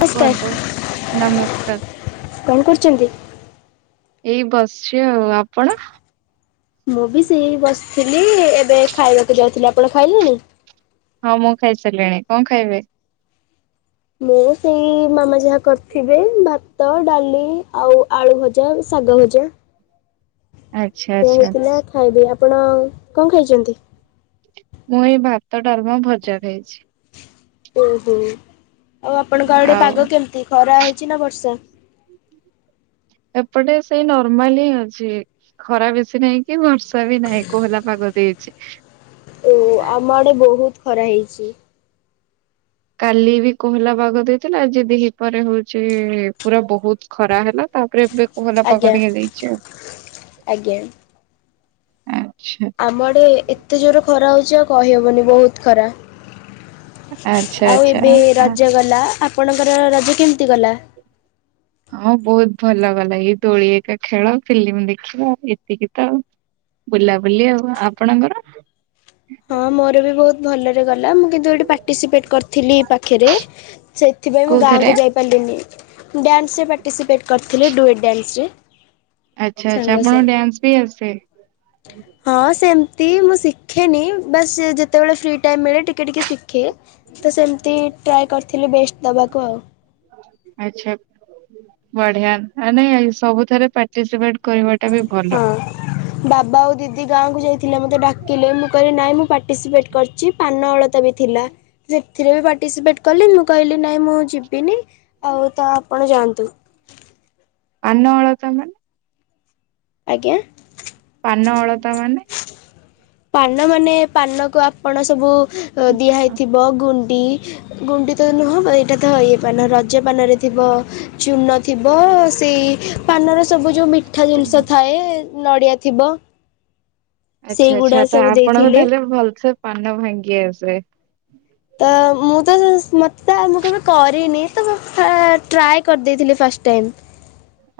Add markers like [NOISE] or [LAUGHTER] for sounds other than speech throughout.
ନମସ୍କାର କୁହନ୍ତୁ ନମସ୍କାର। କଣ କରୁଛନ୍ତି? ଏଇ ବସିଛି ଆଉ ଆପଣ? ମୁଁ ବି ସେଇ ବସିଥିଲି ଏବେ ଖାଇବାକୁ ଯାଉଥିଲି, ଆପଣ ଖାଇଲେଣି? ହଁ ମୁଁ ଖାଇସାରିଲିଣି କଣ ଖାଇବେ? ମୁଁ ସେଇ ମାମା ଯାହା କରିଥିବେ ବାପ ତ, ଡାଲି, ଆଉ ଆଳୁଭଜା, ଶାଗଭଜା ଆଚ୍ଛା ସେଆ ଆଚ୍ଛା ହେଇଥିଲା ଖାଇବି ଆପଣ କଣ ଖାଇଚନ୍ତି? ମୁଏଇ ଭାତ, ଡ଼ାଲମା, ଭଜା, ଖାଇଛି। ଓହୋ ଆଉ ଆପଣଙ୍କ ଆଡ଼େ ଆଉ ପାଗ କେମିତି, ଖରା, ହଉଚିନା ବର୍ଷା? ଏପଟେ ସେଇ ନର୍ମାଲହିଁ ଅଛି ଖରା ବେଶୀ ନାହିଁକି ବର୍ଷା ବି ନାଇଁ କୋହଲା ପାଗ ଦେଇଛି। ଓ ଆମ ଆଡ଼େ ବହୁତ୍ ଖରା ହେଇଚି। କାଲିବି କୋହଲା ପାଗ ଦେଇଥିଲା ଆଜି ଦିହିପରେ ହଉଚି ପୁରା ବହୁତ୍ ଖରା ହେଲା ତାପରେ ଏବେ ପୋହଲା ପାଗ ଆଜ୍ଞା ଟିକେ ଦେଇଚି ଆଉ ଆଜ୍ଞା। ଆଚ୍ଛା। ଆମଆଡ଼େ ଏତେ ଜୋର ଖରା ହଉଚି ଆଉ କହିହେବନି ବହୁତ୍ ଖରା। ଆଚ୍ଛା ଆଉ ଆଚ୍ଛା। ଏବେ ରଜ ଗଲା ଆପଣଙ୍କର ରଜ କେମିତି ଗଲା? ହଁ ବହୁତ୍ ଭଲଗଲା ଏଇ ଦୋଳିଏକା ଖେଳ ଫିଲ୍ମ ଦେଖିବା ଏତିକିତ। ବୁଲାବୁଲି ଆଉ ଆପଣଙ୍କର? ହଁ ମୋରବି ବହୁତ୍ ଭଲରେ ଗଲା ମୁଁ କି ନ୍ତୁ ପାର୍ଟିସିପେଟ କରିଥିଲି ପାଖରେ ସେଥିପାଇଁ ମୁଁ କୋଉଥିରେ ଗାଁକୁ ଯାଇ ପାରିଲିନି ଡ୍ୟାନ୍ସରେ ପାର୍ଟିସିପେଟ୍ କରିଥିଲି ଡୁଏଟ୍ ଡ୍ୟାନ୍ସରେ। ଆଚ୍ଛା ଆଚ୍ଛା ସାଙ୍ଗ ସହ। ଆପଣଙ୍କୁ ଡ୍ୟାନ୍ସବି ଆସେ? ହଁ ସେମତି ମୁଁ ଶିଖେନି ବାସ୍ ଯେତେବେଳେ ଫ୍ରି ଟାଇମ୍ ମିଳେ ଟିକେ ଟିକେ ଶିଖେ ତସେମିତି ଟ୍ରାଏ କରିଥିଲି ବେଷ୍ଟ ଦବାକୁ ଆଉ। ଆଚ୍ଛା ବଢ଼ିଆ ଆ ନାଇଁ ସବୁଥରେ ପାଟି ପାର୍ଟିସିପେଟ୍ କରିବାଟାବି ଭଲ। ହଁ ବାବା ଆଉ ଦିଦି ଗାଁକୁ ଯାଇଥିଲେ ମୋତେ ଡାକିଲେ ମୁଁ କହିଲି ନାଇଁ ମୁଁ ପାର୍ଟିସିପେଟ କରିଚି ପାନ ଅଳତାବି ଥିଲା। ସେଥିରେବି ପାର୍ଟିସିପେଟ୍ କଲି ମୁଁ କହିଲି ନାଇଁ ମୁଁ ଯିବିନି ଆଉତ ଆପଣ ଯାଆନ୍ତୁ। ପାନ ଅଳତା ମାନେ? ଆଜ୍ଞା। ପାନ ଅଳତା ମାନେ? ପାନ ମାନେ ପାନକୁ ଆପଣ ସବୁ ଦିଆ ହେଇଥିବ ଗୁଣ୍ଡି ଗୁଣ୍ଡିତ ନୁହଁ ଏଇଟାତ ଇଏ ପାନ ରଜପାନରେ ଥିବ ଚୂନ ଥିବ ସେଇ ପାନରେ ସବୁ ଯୋଉ ମିଠା ଜିନିଷ ଥାଏ ନଡ଼ିଆ ଥିବ। ଆଚ୍ଛା ସେଇଗୁଡ଼ା ଆଚ୍ଛା ସବୁ ତଆପଣଙ୍କୁ ଦେଇଥିଲେ ତାହେଲେ ଭଲସେ ପାନ ଭାଙ୍ଗି ଆସେ। ତ, ମୁତ ମତେତ ମୁକେବେ କରିନି ତମୁ ଫ୍ରା ଟ୍ରାଏ କରିଦେଇଥିଲି ଫାଷ୍ଟ ଟାଇମ୍।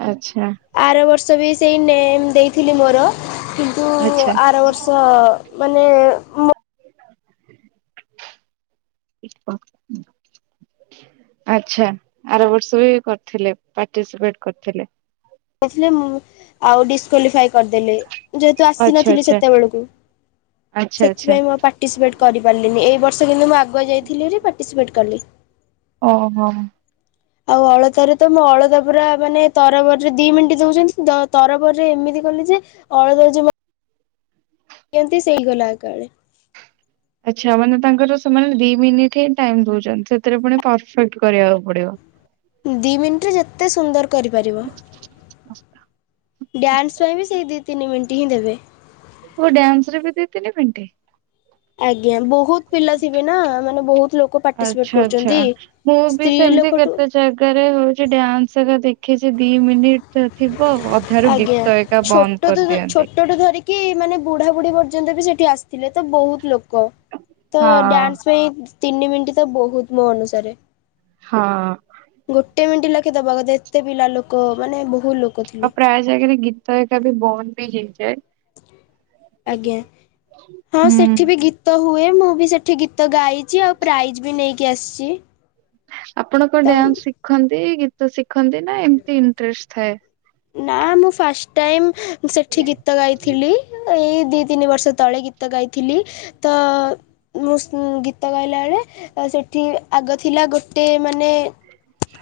ଆଚ୍ଛା। ଆର ବର୍ଷବି ସେଇ ନେମ୍ ଦେଇଥିଲି ମୋର କିନ୍ତୁ ଆଚ୍ଛା ଆର ବର୍ଷ ମାନେ ମୁଁ [INAUDIBLE] ଆଚ୍ଛା ଆର ବର୍ଷବି କରିଥିଲେ ପାର୍ଟିସିପେଟ କରିଥିଲେ। ଯାଇଥିଲି ମୁଁ ଆଉ ଡିସକ୍ଵାଲିଫାଇ କରିଦେଲେ। ଯେହେତୁ ଆଚ୍ଛା ଆସିନଥିଲି ଆଚ୍ଛା ସେତେବେଳକୁ ଆଚ୍ଛା ଆଚ୍ଛା ସେଥିପାଇଁ ମୋ ପା ପାର୍ଟିସିପେଟ୍ କରିପାରିଲିନି ଏଇବର୍ଷ କିନ୍ତୁ ମୁଁ ଆଗୁଆ ଯାଇଥିଲିହେରି ପାର୍ଟିସିପେଟ୍ କଲି। ଓହୋ। ଆଉ ଅଳତାରେତ ମୁଅଳତା ପୁରା ମାନେ ତରବରରେ ଦିମିନିଟ୍ ଦଉଚନ୍ତି ତରବରରେ ଏମିତି କଲି ଯେ ଅଳତାରେ ଯେ ମୋ କେମିତି ସେଇଗଲା ଏକାଳେ। ଆଚ୍ଛା ମାନେ ତାଙ୍କର ସେମାନେ ଦିମିନିଟ୍ ହିଁ ଟାଇମ୍ ଦଉଚନ୍ତି ସେଥିରେ ପୁଣି ପରଫେକ୍ଟ କରିବାକୁ ପଡ଼ିବ। [INAUDIBLE] ଦି ମିଣ୍ଟି ରେ ଯେତେ ସୁନ୍ଦର କରିପାରିବ ମସ୍ତ ଡ୍ୟାନ୍ସ ପୋଷାକ। ପାଇଁ ବି ସେଇ ଦି ତିନି ମିଣ୍ଟି ହିଁ ଦେବେ। ଓଃ ଡ୍ୟାନ୍ସ ରେ ବି ଦି ତିନି ମିଣ୍ଟି। ଆଜ୍ଞା ବହୁତ ପିଲା ଥିବେ ନା ମାନେ ବହୁତ ଲୋକ ଆଚ୍ଛା ପାର୍ଟିସିପେଟ ଆଚ୍ଛା କରୁଛନ୍ତି ମୁଁ ବି ସ୍ତ୍ରୀ ସେମିତି ଲୋକଠୁ କେତେ ଜାଗାରେ ହଉଚି ଡ୍ୟାନ୍ସ ରେ ଦେଖିଚି ଦି ମିନିଟ୍ ଭିତରେ ଥିବ ଅ ଠାରୁ ଆଜ୍ଞା। ଗୀତ ଏକା ଛୋଟ ବନ୍ଦ ଠୁ କରିଦିଅନ୍ତି। ଛୋଟଠୁ ଧରିକି ମାନେ ବୁଢ଼ାବୁଢ଼ୀ ପର୍ଯ୍ୟନ୍ତ ବି ସେଠି ଆସିଥିଲେ ତ ବହୁତ ଲୋକ କ ତ ହଁ ଡ୍ୟାନ୍ସ ପାଇଁ ତିନି ମିନିଟ ତ ବହୁତ ମୋ ଅନୁସାରେ। ହଁ। ଗୋଟେ ମିଣ୍ଟି ଲାଖେ ଦବା କଥା ଏତେ ପିଲା ଲୋକ ମାନେ ବହୁ ଲୋ ଆଉ ପ୍ରାୟ ଜାଗାରେ ଗୀତ ଏକା ବି ବନ୍ଦ ବି ହେଇଯାଏ। ଆଜ୍ଞା ହଁ ହୁଁ। ସେଠି ବି ଗୀତ ହୁଏ ମୁଁ ବି ସେଠି ଗୀତ ତ ଗାଇଚି ଆଉ ପ୍ରାଇଜ୍ ବି ନେଇକି ଆସିଚି। ଆପଣ କଣ ଡ୍ୟାନ୍ସ ଶିଖନ୍ତି ଗୀତ ଶିଖନ୍ତି ନା ଏମିତି ଇଣ୍ଟରେଷ୍ଟ ଥାଏ। ନା ମୁଁ ଫାଷ୍ଟ ଟାଇମ ସେଠି ଗୀତ ଗାଇଥିଲି। ଏଇ ଦି ତିନି ବର୍ଷ ତଳେ ଗୀତ ଗାଇଥିଲି ତ ମୁଁ ସୁ ଗୀତ ଗାଇଲା ବେଳେ ସେଠି ଆଗ ଥିଲା ଗୋଟେ ମାନେ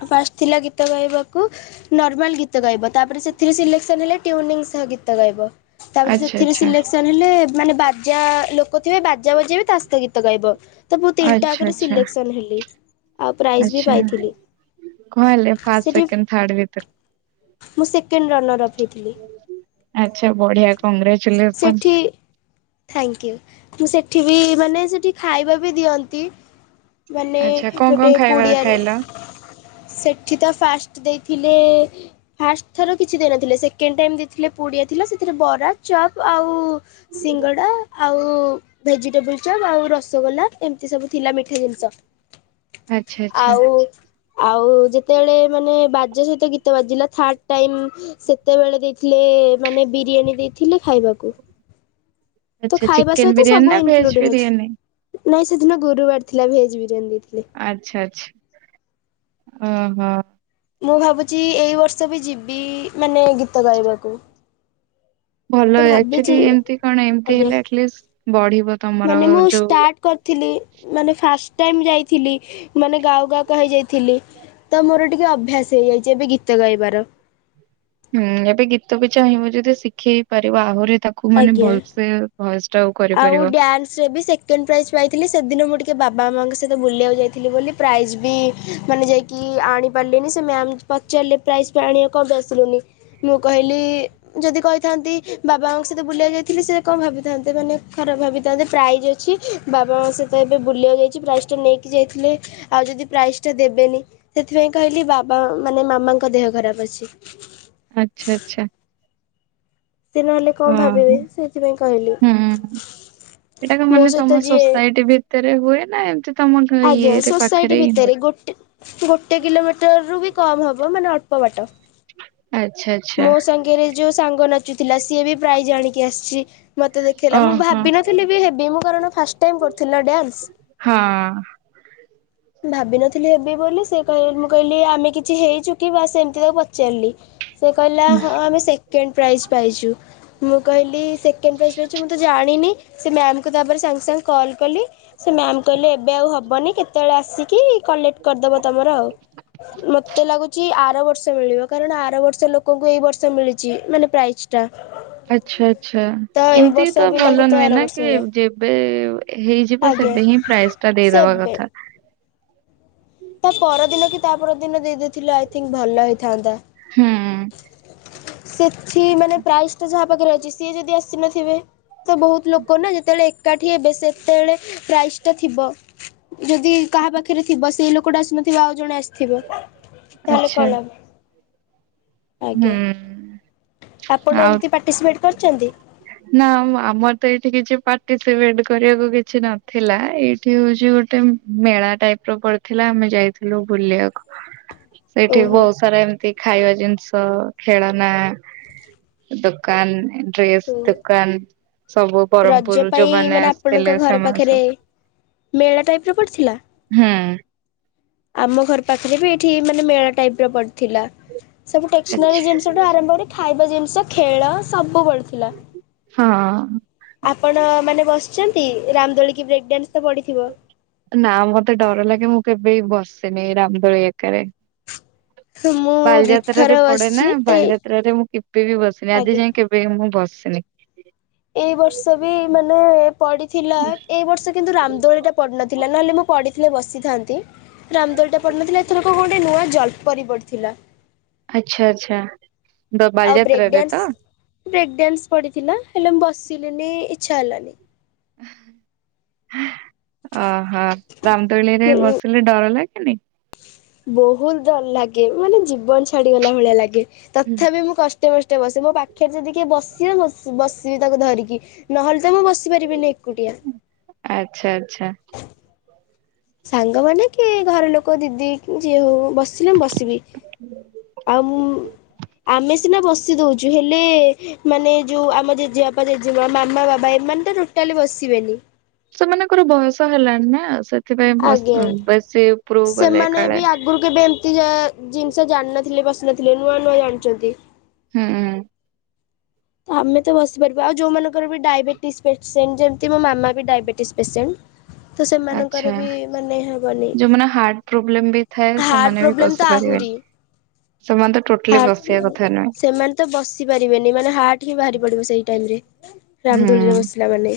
ଫାଷ୍ଟ ଥିଲା ଗୀତ ଗାଇବାକୁ ନର୍ମାଲ ଗୀତ ଗାଇବା ତାପରେ ସେଥିରେ ସିଲେକସନ ହେଲେ ଟିଉନିଙ୍ଗ ସହ ଗୀତ ଗାଇବ ତାପରେ ଆଚ୍ଛା ସେଥିରେ ଆଚ୍ଛା ସିଲେକ୍ସ ଚାଲିଲେ ମାନେ ବାଜା ଲୋକ ଥିବେ ବାଜା ବଜେଇବେ ତା ସହିତ ଗୀତ ଗାଇବ। ତ ମୁଁ ତିନିଟା ଆଚ୍ଛା ଆକରେ ଆଚ୍ଛା ସିଲେକ୍ସନ ହେଲି। ଆଉ ପ୍ରାଇଜ୍ ବି ଆଚ୍ଛା ପାଇଥିଲି କଂ ହେଲେ ଫାଷ୍ଟ ସେଠି ସେକଣ୍ଡ ଥାର୍ଡ ଭିତରୁ। ମୁଁ ସେକେଣ୍ଡ ରନର୍ ଅପ୍ ହେଇଥିଲି ଆଚ୍ଛା ବଢିଆ କଂଗ୍ରେଚୁଲେସନସ୍। ଥ୍ୟାଙ୍କୟୁ ମୁଁ ସେଠି ବି ମାନେ ସେଠି ଖାଇବା ବି ଦିଅନ୍ତି। ମାନେ ଆଚ୍ଛା କଣ କଣ ଗୋଟେ ଖାଇବା ପୁଡ଼ିଆରେ ଖାଇଲ? ସେଠି ତ ଫାଷ୍ଟ ଦେଇଥିଲେ ଫାଷ୍ଟ ଥର କିଛି ଦେଇନଥିଲେ ସେକେଣ୍ଡ ଟାଇମ୍ ଦେଇଥିଲେ ପୁଡିଆ ଥିଲା ସେଥିରେ ବରା ଚପ୍ ଆଉ ସିଙ୍ଗଡ଼ା ଆଉ ଭେଜିଟେବୁଲ ଚପ୍ ଆଉ ରସଗୋଲା ଏମିତି ସବୁ ଥିଲା ମିଠା ଜିନିଷ। ଆଚ୍ଛା ଆଚ୍ଛା ଆଉ ଆଉ ଯେତେଳେ ମାନେ ବାଜେ ସହିତ ଗୀତ ବାଜିଲା ଥାର୍ଡ ଟାଇମ୍ ସେତେବେଳେ ଦେଇଥିଲେ ମାନେ ବିରିୟାନୀ ଦେଇଥିଲେ ଖାଇବାକୁ। ତ ଆଚ୍ଛା ଖାଇବା ଚିକେନ ସହିତ ବିରିୟାନୀ ସବୁ ନା ଭେଜ ଇନକ୍ଲୁଡ଼ିଂ ବିରିୟାନୀ? ଅଛି। ନାଇଁ ସେଦିନ ଗୁରୁବାର ଥିଲା ଭେଜ୍ ବିରିୟାନୀ ଦେଇଥିଲେ। ଆଚ୍ଛା ଆଚ୍ଛା। ଓ ହଁ। ମୁଁ ଭାବୁଚି ଏଇ ବର୍ଷ ବି ଯିବି ମାନେ ଗୀତ ଗାଇବାକୁ। ଭଲ ତ ଆଚୁଆଲି ଭାବିଛି ଏମିତି କଣ ଏମତି ଆଜ୍ଞା ହେଲେ ଆଟଲିଷ୍ଟ ବଢିବ ତମର ମାନେ ମୁଁ ଯୋଉ ଷ୍ଟାର୍ଟ କରିଥିଲି ମାନେ ଫାଷ୍ଟ ଟାଇମ୍ ଯାଇଥିଲି ମାନେ ଗାଉ ଗାଉ କା ହେଇ ଯାଇଥିଲି। ତ ମୋର ଟିକେ ଅଭ୍ୟାସ ହେଇଯାଇଛି ଏବେ ଗୀତ ଗାଇବାର। ହୁଁ ଏବେ ଗୀତ ବି ଚାହିଁବ ଯଦି ଶିଖେଇ ପାରିବ ଆହୁରି ତାକୁ ମାନେ ଆଜ୍ଞା। ଭଲସେ ଭଏ ଷ୍ଟଉ କ ଆଉ ଡ୍ୟାନ୍ସ ରେ ବି ସେ କେଣ୍ଡ ପ୍ରାଇଜ୍ ପାଇଥିଲି ସେଦିନ ମୁଁ ଟିକେ ବାବା ମାଆଙ୍କ ସହିତ ବୁଲିବାକୁ ଯାଇଥିଲି ବୋଲି ପ୍ରାଇଜ୍ ବି ମାନେ ଯାଇ କି ଆଣି ପାରଲିନି ସେ ମ୍ୟାାମ୍ ପଚାରିଲେ ପ୍ରାଇଜ୍ ତୁ ଆଣିବା କଣ ପାଇଁ ଆସିଲୁନି। ମୁଁ କହିଲି ଯଦି କହିଥାନ୍ତି ବାବା ମାମାଙ୍କ ସହିତ ବୁଲିବାକୁ ଯାଇଥିଲି ସେ କଣ ଭାବିଥାନ୍ତେ, ମାନେ ଖରାପ ଭାବିଥାନ୍ତେ ପ୍ରାଇଜ୍ ଅଛି ବାବା ମାଙ୍କ ସହିତ ଏବେ ବୁଲିବାକୁ ଯାଇଛି ପ୍ରାଇଜ୍ ଟା ନେଇକି ଯାଇଥିଲେ ଆଉ ଯଦି ପ୍ରାଇଜ୍ ଟା ଦେବେନି ସେଥିପାଇଁ କହିଲି ବାବା ମାନେ ମାମାଙ୍କ ଦେହ ଖରାପ ଅଛି। ଆଚ୍ଛା, ଆଚ୍ଛା। ସେ ନହେଲେ କଣ ଓହୋ ଭାବିବେ ହୁଁ। ସେଥିପାଇଁ କହିଲି। ଏଟାକୁ ମୋ ମାନେ ସହିତ ତୋମ ଯିଏ ସୋସାଇଟି ଭିତରେ ହୁଏ ନା ଏମତି ତୋମ ଘ-ଇଏରେ ପାଖରେ ହିଁ ହୁଏ? ଗୋଟି ଗୋଟେ କିଲୋମିଟରରୁୁ ବି କମ୍ ହବ ମାନେ ଅଳ୍ପ ବାଟ। ଆଚ୍ଛା। ଆଚ୍ଛା ମୋ ସାଙ୍ଗରେ ଯୋଉ ସାଙ୍ଗ ନାଚୁଥିଲା ସିଏ ବି ପ୍ରାଇଜ୍ ଆଣିକି ଆସିଛି, ମୋତେ ଦେ ଖେଇଲା ମୁଁ ଓହୋ ଭାବିନଥିଲି ବି ହେବି ମୁଁ କାରଣ ଫାଷ୍ଟ ଟାଇମ୍ କରିଥିଲି ନା ଡ୍ୟାନ୍ସ। ହଁ ଭାବିନଥିଲି ହେବି ବୋଲି ସେ କହି ମୁଁ କହିଲି ଆମେ କିଛି ହେଇଛୁ କି ବାସ୍ ସେମତି ତାକୁ ପଚାରିଲି। ସେ କହିଲା ହଁ ଆମେ ସେକେଣ୍ଡ ପ୍ରାଇଜ୍ ପାଇଛୁ, ମୁଁ କହିଲି ସେ କେଣ୍ଡ ପ୍ରାଇଜ୍ ପାଇଛୁ ମୁଁ ତ ଜାଣିନି, ସେ ମ୍ୟାମ୍ ତାପରେ ସାଙ୍ଗେ ସାଙ୍ଗେ କଲ୍ କଲି ସେ ମ୍ୟାାମ୍ କହିଲେ ଏବେ ଆଉ ହବନି କେତେବେଳେ ଆସିକି କଲେକ୍ଟ କରିଦବ ତୋମର ଆଉ। ମୋତେ ଲାଗୁଚି ଆର ବର୍ଷ ମିଳିବ, କାରଣ ଆର ବର୍ଷ ସେ ଲୋକଙ୍କୁ ଏଇ ବର୍ଷ ମିଳିଚି ମାନେ ପ୍ରାଇଜ୍। ଆଚ୍ଛା, ଆଚ୍ଛା। ଏଇ ଏମିତି ବର୍ଷ ତ ପିଲାଙ୍କୁ ଭଲ ନୁହେଁ ଆର ନା ବର୍ଷ କି ମିଳେ ଯେବେ ହେଇଯିବ ଆଜ୍ଞା ସେବେ ହିଁ ପ୍ରାଇଜ୍ ଟା ଦେଇଦବା ସେବେ କଥା। ତା ପରଦିନ କି ତା ପରଦିନ ଦେଇଦେଇଥିଲ ଆଇଥିଙ୍ଗ୍ ଭଲ ହେଇଥାନ୍ତା। ହଁ। ସେଠି ମାନେ ପ୍ରାଇଜ୍ ଟା ଯାହା ପାଖରେ ଅଛି ସିଏ ଯଦି ଆସିନଥିବେ। ତ ବହୁତ ଲୋକ ନା ଯେତେବେଳେ ଏକାଠି ହେବେ ସେତେବେଳେ ପ୍ରାଇଜ୍ ତ ଥିବ ଯଦି କାହା ପାଖରେ ଥିବ ସେଇ ଲୋକଟା ଆସିନଥିବ ଆଉ ଜଣେ ଆସ ଥିବ, ତାହେଲେ ଆଚ୍ଛା କଣ ଲାଭ? ହୁଁ। ଆଜ୍ଞା ଆପଣ ଆଉ ଏମତି ପାର୍ଟିସିପେଟ୍ କରିଚନ୍ତି? ନା ଆମ ଆମର ତ ଏଇଠି କିଛି ପାର୍ଟିସିପେଟ୍ କରିବାକୁ କିଛି ନଥିଲା ଏଇଠି ହଉଛି ଗୋଟେ ଉଁ, ମେଳା ଟାଇପ୍ ର ପଡିଥିଲା ଆମେ ଯାଇଥିଲୁ ବୁଲିବାକୁ। ସେଇଠି ବହୁତ ଓହୋ। ସାରା ଏମ ତି ଖାଇବା ଜିନିଷ, ଖେଳନା ଦୋକାନ ଡ୍ରେ ସ୍ ଦୋକାନ ସବୁ ବରହ୍ମପୁର ରଜ ରୁ ପାଇଁ ଯୋଉମାନେ ମାନେ ଆପଣଙ୍କ ଆସିଥିଲେ ଘର ସେମାନେ ପାଖରେ ସବ ମେଳା ଟାଇପ୍ ର ପଡ଼ିଥିଲା? ହୁଁ। ଆମ ଘର ପାଖରେ ବି ଏଠି ଏ ମାନେ ମେଳା ଟାଇପ୍ ର ପଡିଥିଲା। ସବୁ ଆଚ୍ଛା ଟେକ୍ସନାରୀ ଜିନିଷ ଷ ଠୁ ଆରମ୍ଭ କରି ଖାଇବା ଜିନିଷ ଖେଳ ସବୁ ପଡ଼ିଥିଲା। ହଁ। ଆପଣ ମାନେ ବସିଛନ୍ତି ରାମଦୋଳି କି ବ୍ରେକ୍ ଡ୍ୟାନ୍ସ ତ ପଡ଼ିଥିବ? ନା ମୋତେ ଡର ଲାଗେ ମୁଁ କେବେବି ବସେନି ରାମଦୋଳି ଏକାରେ। ମୁଁ ଦିଥର ବାଲିଯାତ୍ରାରେ ପଡେ ନା ବସିଛି ଏଇ ବାଲିଯାତ୍ରାରେ ମୁଁ କେବେ ବି ବସିନି ଆଜି ଆଜ୍ଞା। ଯାଏ କେବ ବେ ମୁଁ ବସିନି। ଏଇ ବର୍ଷ ବି ମାନେ ପଡ଼ିଥିଲା ଏ ବର୍ଷ କିନ୍ତୁ ରାମଦୋଳିଟା ପଡ଼ିନଥିଲା ନହେଲେ ମୁଁ ପଡ଼ିଥିଲେ ବସିଥାନ୍ତି। ରାମଦୋଳି ଟା ପଡ଼ିନଥିଲା ଏଥର ଗୋଟେ ନୂଆ ଜଲ୍ ପରି ପଡିଥିଲା। ଆଚ୍ଛା ଆଚ୍ଛା। ଦ ଆଉ ବ୍ରେକ୍ ବାଲିଯାତ୍ରାରେ ତ ଡ୍ୟାନ୍ସ ବ୍ରେକ୍ ଡ୍ୟାନ୍ସ ପଡ଼ିଥିଲା ହେଲେ ମୁଁ ବସିଲିନି ଇଚ୍ଛା ହେଲାନି। ଓହୋ ରାମଦୋଳି ରେ ବସିଲେ ଡର ଲାଗେନି? ବହୁତ ଡର ଲାଗେ ମାନେ ଜୀବନ ଛାଡିଗଲା ଭଳିଆ ଲାଗେ ହୁଁ। ତଥାପି ମୁଁ କଷ୍ କଷ୍ଟ ମଷ୍ଟେ ବସେ ମୋ ପାଖରେ ଯଦି କିଏ ବସିବ ବସ୍ ବସିବି ତାକୁ ଧରିକି ନହେଲେ ତ ମୁଁ ବସି ପାରିବିନି ଏକୁଟିଆ। ଆଚ୍ଛା ଆଚ୍ଛା। ସାଙ୍ଗମାନେ କି ଘର ଲୋକ ଦିଦି କି ଯିଏ ହଉ। ବସିଲେ ମୁଁ ବସିବି ଆଉ ମୁଁ ଆମେ ସିନା ବସ ବସି ଦଉଛୁ ହେଲେ ମାନେ ଯୋଉ ଆମ ଜେଜେବାପା ଜେଜେମା ମାମା ବାବା ଏମାନେ ତ ଟୋଟାଲି ବସିବେନି। ସେମାନଙ୍କର ବୟସ ହେଲାଣି ନା ସେଥିପାଇଁ ବସ୍ ଆଜ୍ଞା ବେଶୀ ଉପରୁ ଗଲେ ସେମାନେ କାଳେ ବି ଆଗରୁ କେବେ ଏମିତି ଯେ ଜିନିଷ ଜାଣିନଥିଲି ବସି ନଥିଲି ନୂଆ ନୂଆ ଜାଣିଛନ୍ତି। ହୁଁ। ତ ଆମେ ତ ବସି ପାରିବା ଆଉ ଯୋଉ ମାନଙ୍କର ବି ଡାଇବେଟିସ ପେସେଣ୍ଟ ଯେମିତି ମୋ ମାମା ବି ଡାଇବେଟିସ୍ ପେସେଣ୍ଟ। ତ ଆଚ୍ଛା ସେମାନଙ୍କର ବି ମାନେ ହବନି ଯୋଉମାନେ ହାର୍ଟ ପ୍ରୋବ୍ଲେମ ବି ଥାଏ ହାର୍ଟ ସେମାନେ ବି ପ୍ରବ୍ଲେମ୍ ବସି ତ ପାରିବେନି। ଆହୁରି ସେମାନେ ତ ଟୋଟାଲି ବସିବା ହାର୍ଡ କଥା ନୁହେଁ ସେମାନେ ତ ବସି ପାରିବେନି ହାର୍ଟ ଉଠିକି ବାହାରି ପଡିବ ସେଇ ଟାଇମ ରେ ରାମଦୋଳି ରେ ହୁଁ ବସିଲା ମାନେ।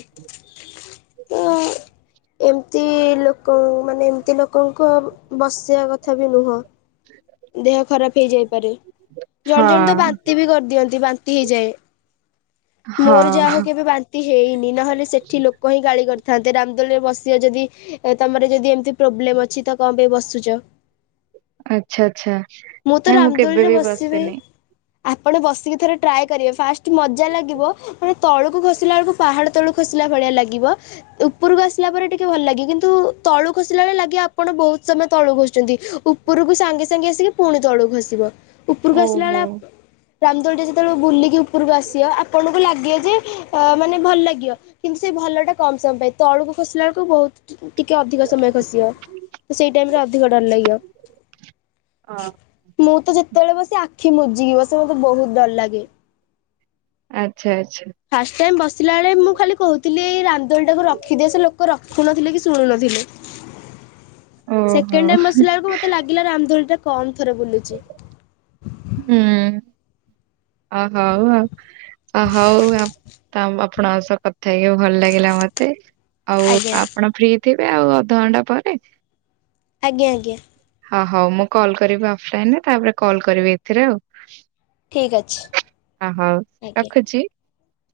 ତ [INAUDIBLE] ଏମିତି ଲୋକ ମାନେ ଏମିତି ଲୋକଙ୍କ ବସିବା କଥା ବି ନୁହଁ। ଠ [INAUDIBLE] ଦେହ ଖରାପ ହେଇଯାଇପାରେ ଜଣେ ଜଣେ ତ ହଁ। ବାନ୍ତି ବି କରିଦିଅନ୍ତି ବାନ୍ତି ହେଇଯାଏ। ମୋର ଯାହା ହଉ ହଁ କେବେ ବାନ୍ତି ହେଇନି ନହେଲେ ସେଠି ଲୋକ ହିଁ ଗାଳି କରିଥାନ୍ତେ ରାମଦୋଲରେ ବସିବ ଯଦି ତମର ଯଦି ଏମିତି ପ୍ରୋବ୍ଲେମ ଅଛି ତ କଣ ପାଇଁ ବସୁଛ? ଆଚ୍ଛା ଆଚ୍ଛା ତ ନାଇଁ ମୁଁ କେବେ ରାମଦୋଳିରେ ବି ବସିବି ବସିନି। ଆପଣ ବସିକି ଥରେ ଟ୍ରାଏ କରିବେ ଫାଷ୍ଟ ମଜା ଲାଗ ଲାଗିବ ମାନେ ତଳକୁ ଖସିଲା ବେଳକୁ ପାହାଡ ତଳକୁ ଖସିଲା ଭଳିଆ ଲାଗିବ ଉପରକୁ ଆସିଲା ପରେ ଟିକେ ଭଲ ଲାଗେ କିନ୍ତୁ ତଳୁ ଖସିଲା ବେଳେ ଲାଗେ ଆପଣ ବହୁତ ସମୟ ତଳୁ ଖସୁଛନ୍ତି ଉପ ଉପୁରୁ କୁ ସାଙ୍ଗେ ସାଙ୍ଗେ ଆସିକି ପୁଣି ତଳକୁ ଖସିବ। ଉପରକୁ ଆସିଲା ବେଳେ ଓହୋ। ଆପ ରାମଦୋଳି ଟା ଯେତେବେଳେ ବୁଲିକି ଉପରକୁ ଆସିବ ଆପ୍ ଆପଣଙ୍କୁ ଲାଗିବ ଯେ ଅ ମାନେ ଭଲ ଲାଗିବ। କିନ୍ତୁ ସେଇ ଭଲ ଟା କମ ସମୟ ପାଇଁ ତଳୁକୁ ଖସିଲା ବେଳକୁ ବହୁତ ଟିକେ ଅଧିକ ସମୟ ଖସିବ ତ ସେଇ ଟାଇମରେ ଅଧିକ ଡର ଲାଗିବ। ଅ ମୁଁ ତ ଯେତେବେଳେ ବସେ ଆଖି ବୁଜିକି ବସେ ମତେ ବହୁତ ଡର ଲାଗେ। ଆଚ୍ଛା ଆଚ୍ଛା। ଫାଷ୍ଟ ଟାଇମ ବସିଲା ବେଳେ ମୁଁ ଖାଲି କହୁଥିଲି ଏଇ ରାମ ଦୋଳି ଟାକୁ ରଖିଦିଅ ସେ ଲୋକ ରଖୁନଥିଲେ କି ଶୁଣୁ ନଥିଲେ। ଓହୋ ସେକେଣ୍ଡ ଟାଇମ ବସିଲା ବେଳକୁ ମତେ ଲାଗିଲା ରାମ ଦୋଳିଟା କମ ଥରେ ବୁଲୁଛି। ହୁଁ ଅ ହଉ ଆଉ। ଅହଉ ଆପ ତ ଆପଣଙ୍କ ସହ କଥା ହେଇକି ଭଲ ଲାଗିଲା ମତେ। ଆଉ ଆଜ୍ଞା ଆପଣ ଫ୍ରି ଥିବେ ଆଉ ଅଧଘଣ୍ଟା ପରେ? ଆଜ୍ଞା ଆଜ୍ଞା। ହଁ ହଉ ମୁଁ କଲ୍ କରିବି ଅଫଲାଇନରେ ତାପରେ କଲ୍ କରିବି ଏଥିରେ ଆଉ। ଠିକ୍ ଅଛି ହଉ ଆଜ୍ଞା ରଖୁଛି।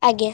ଆଜ୍ଞା।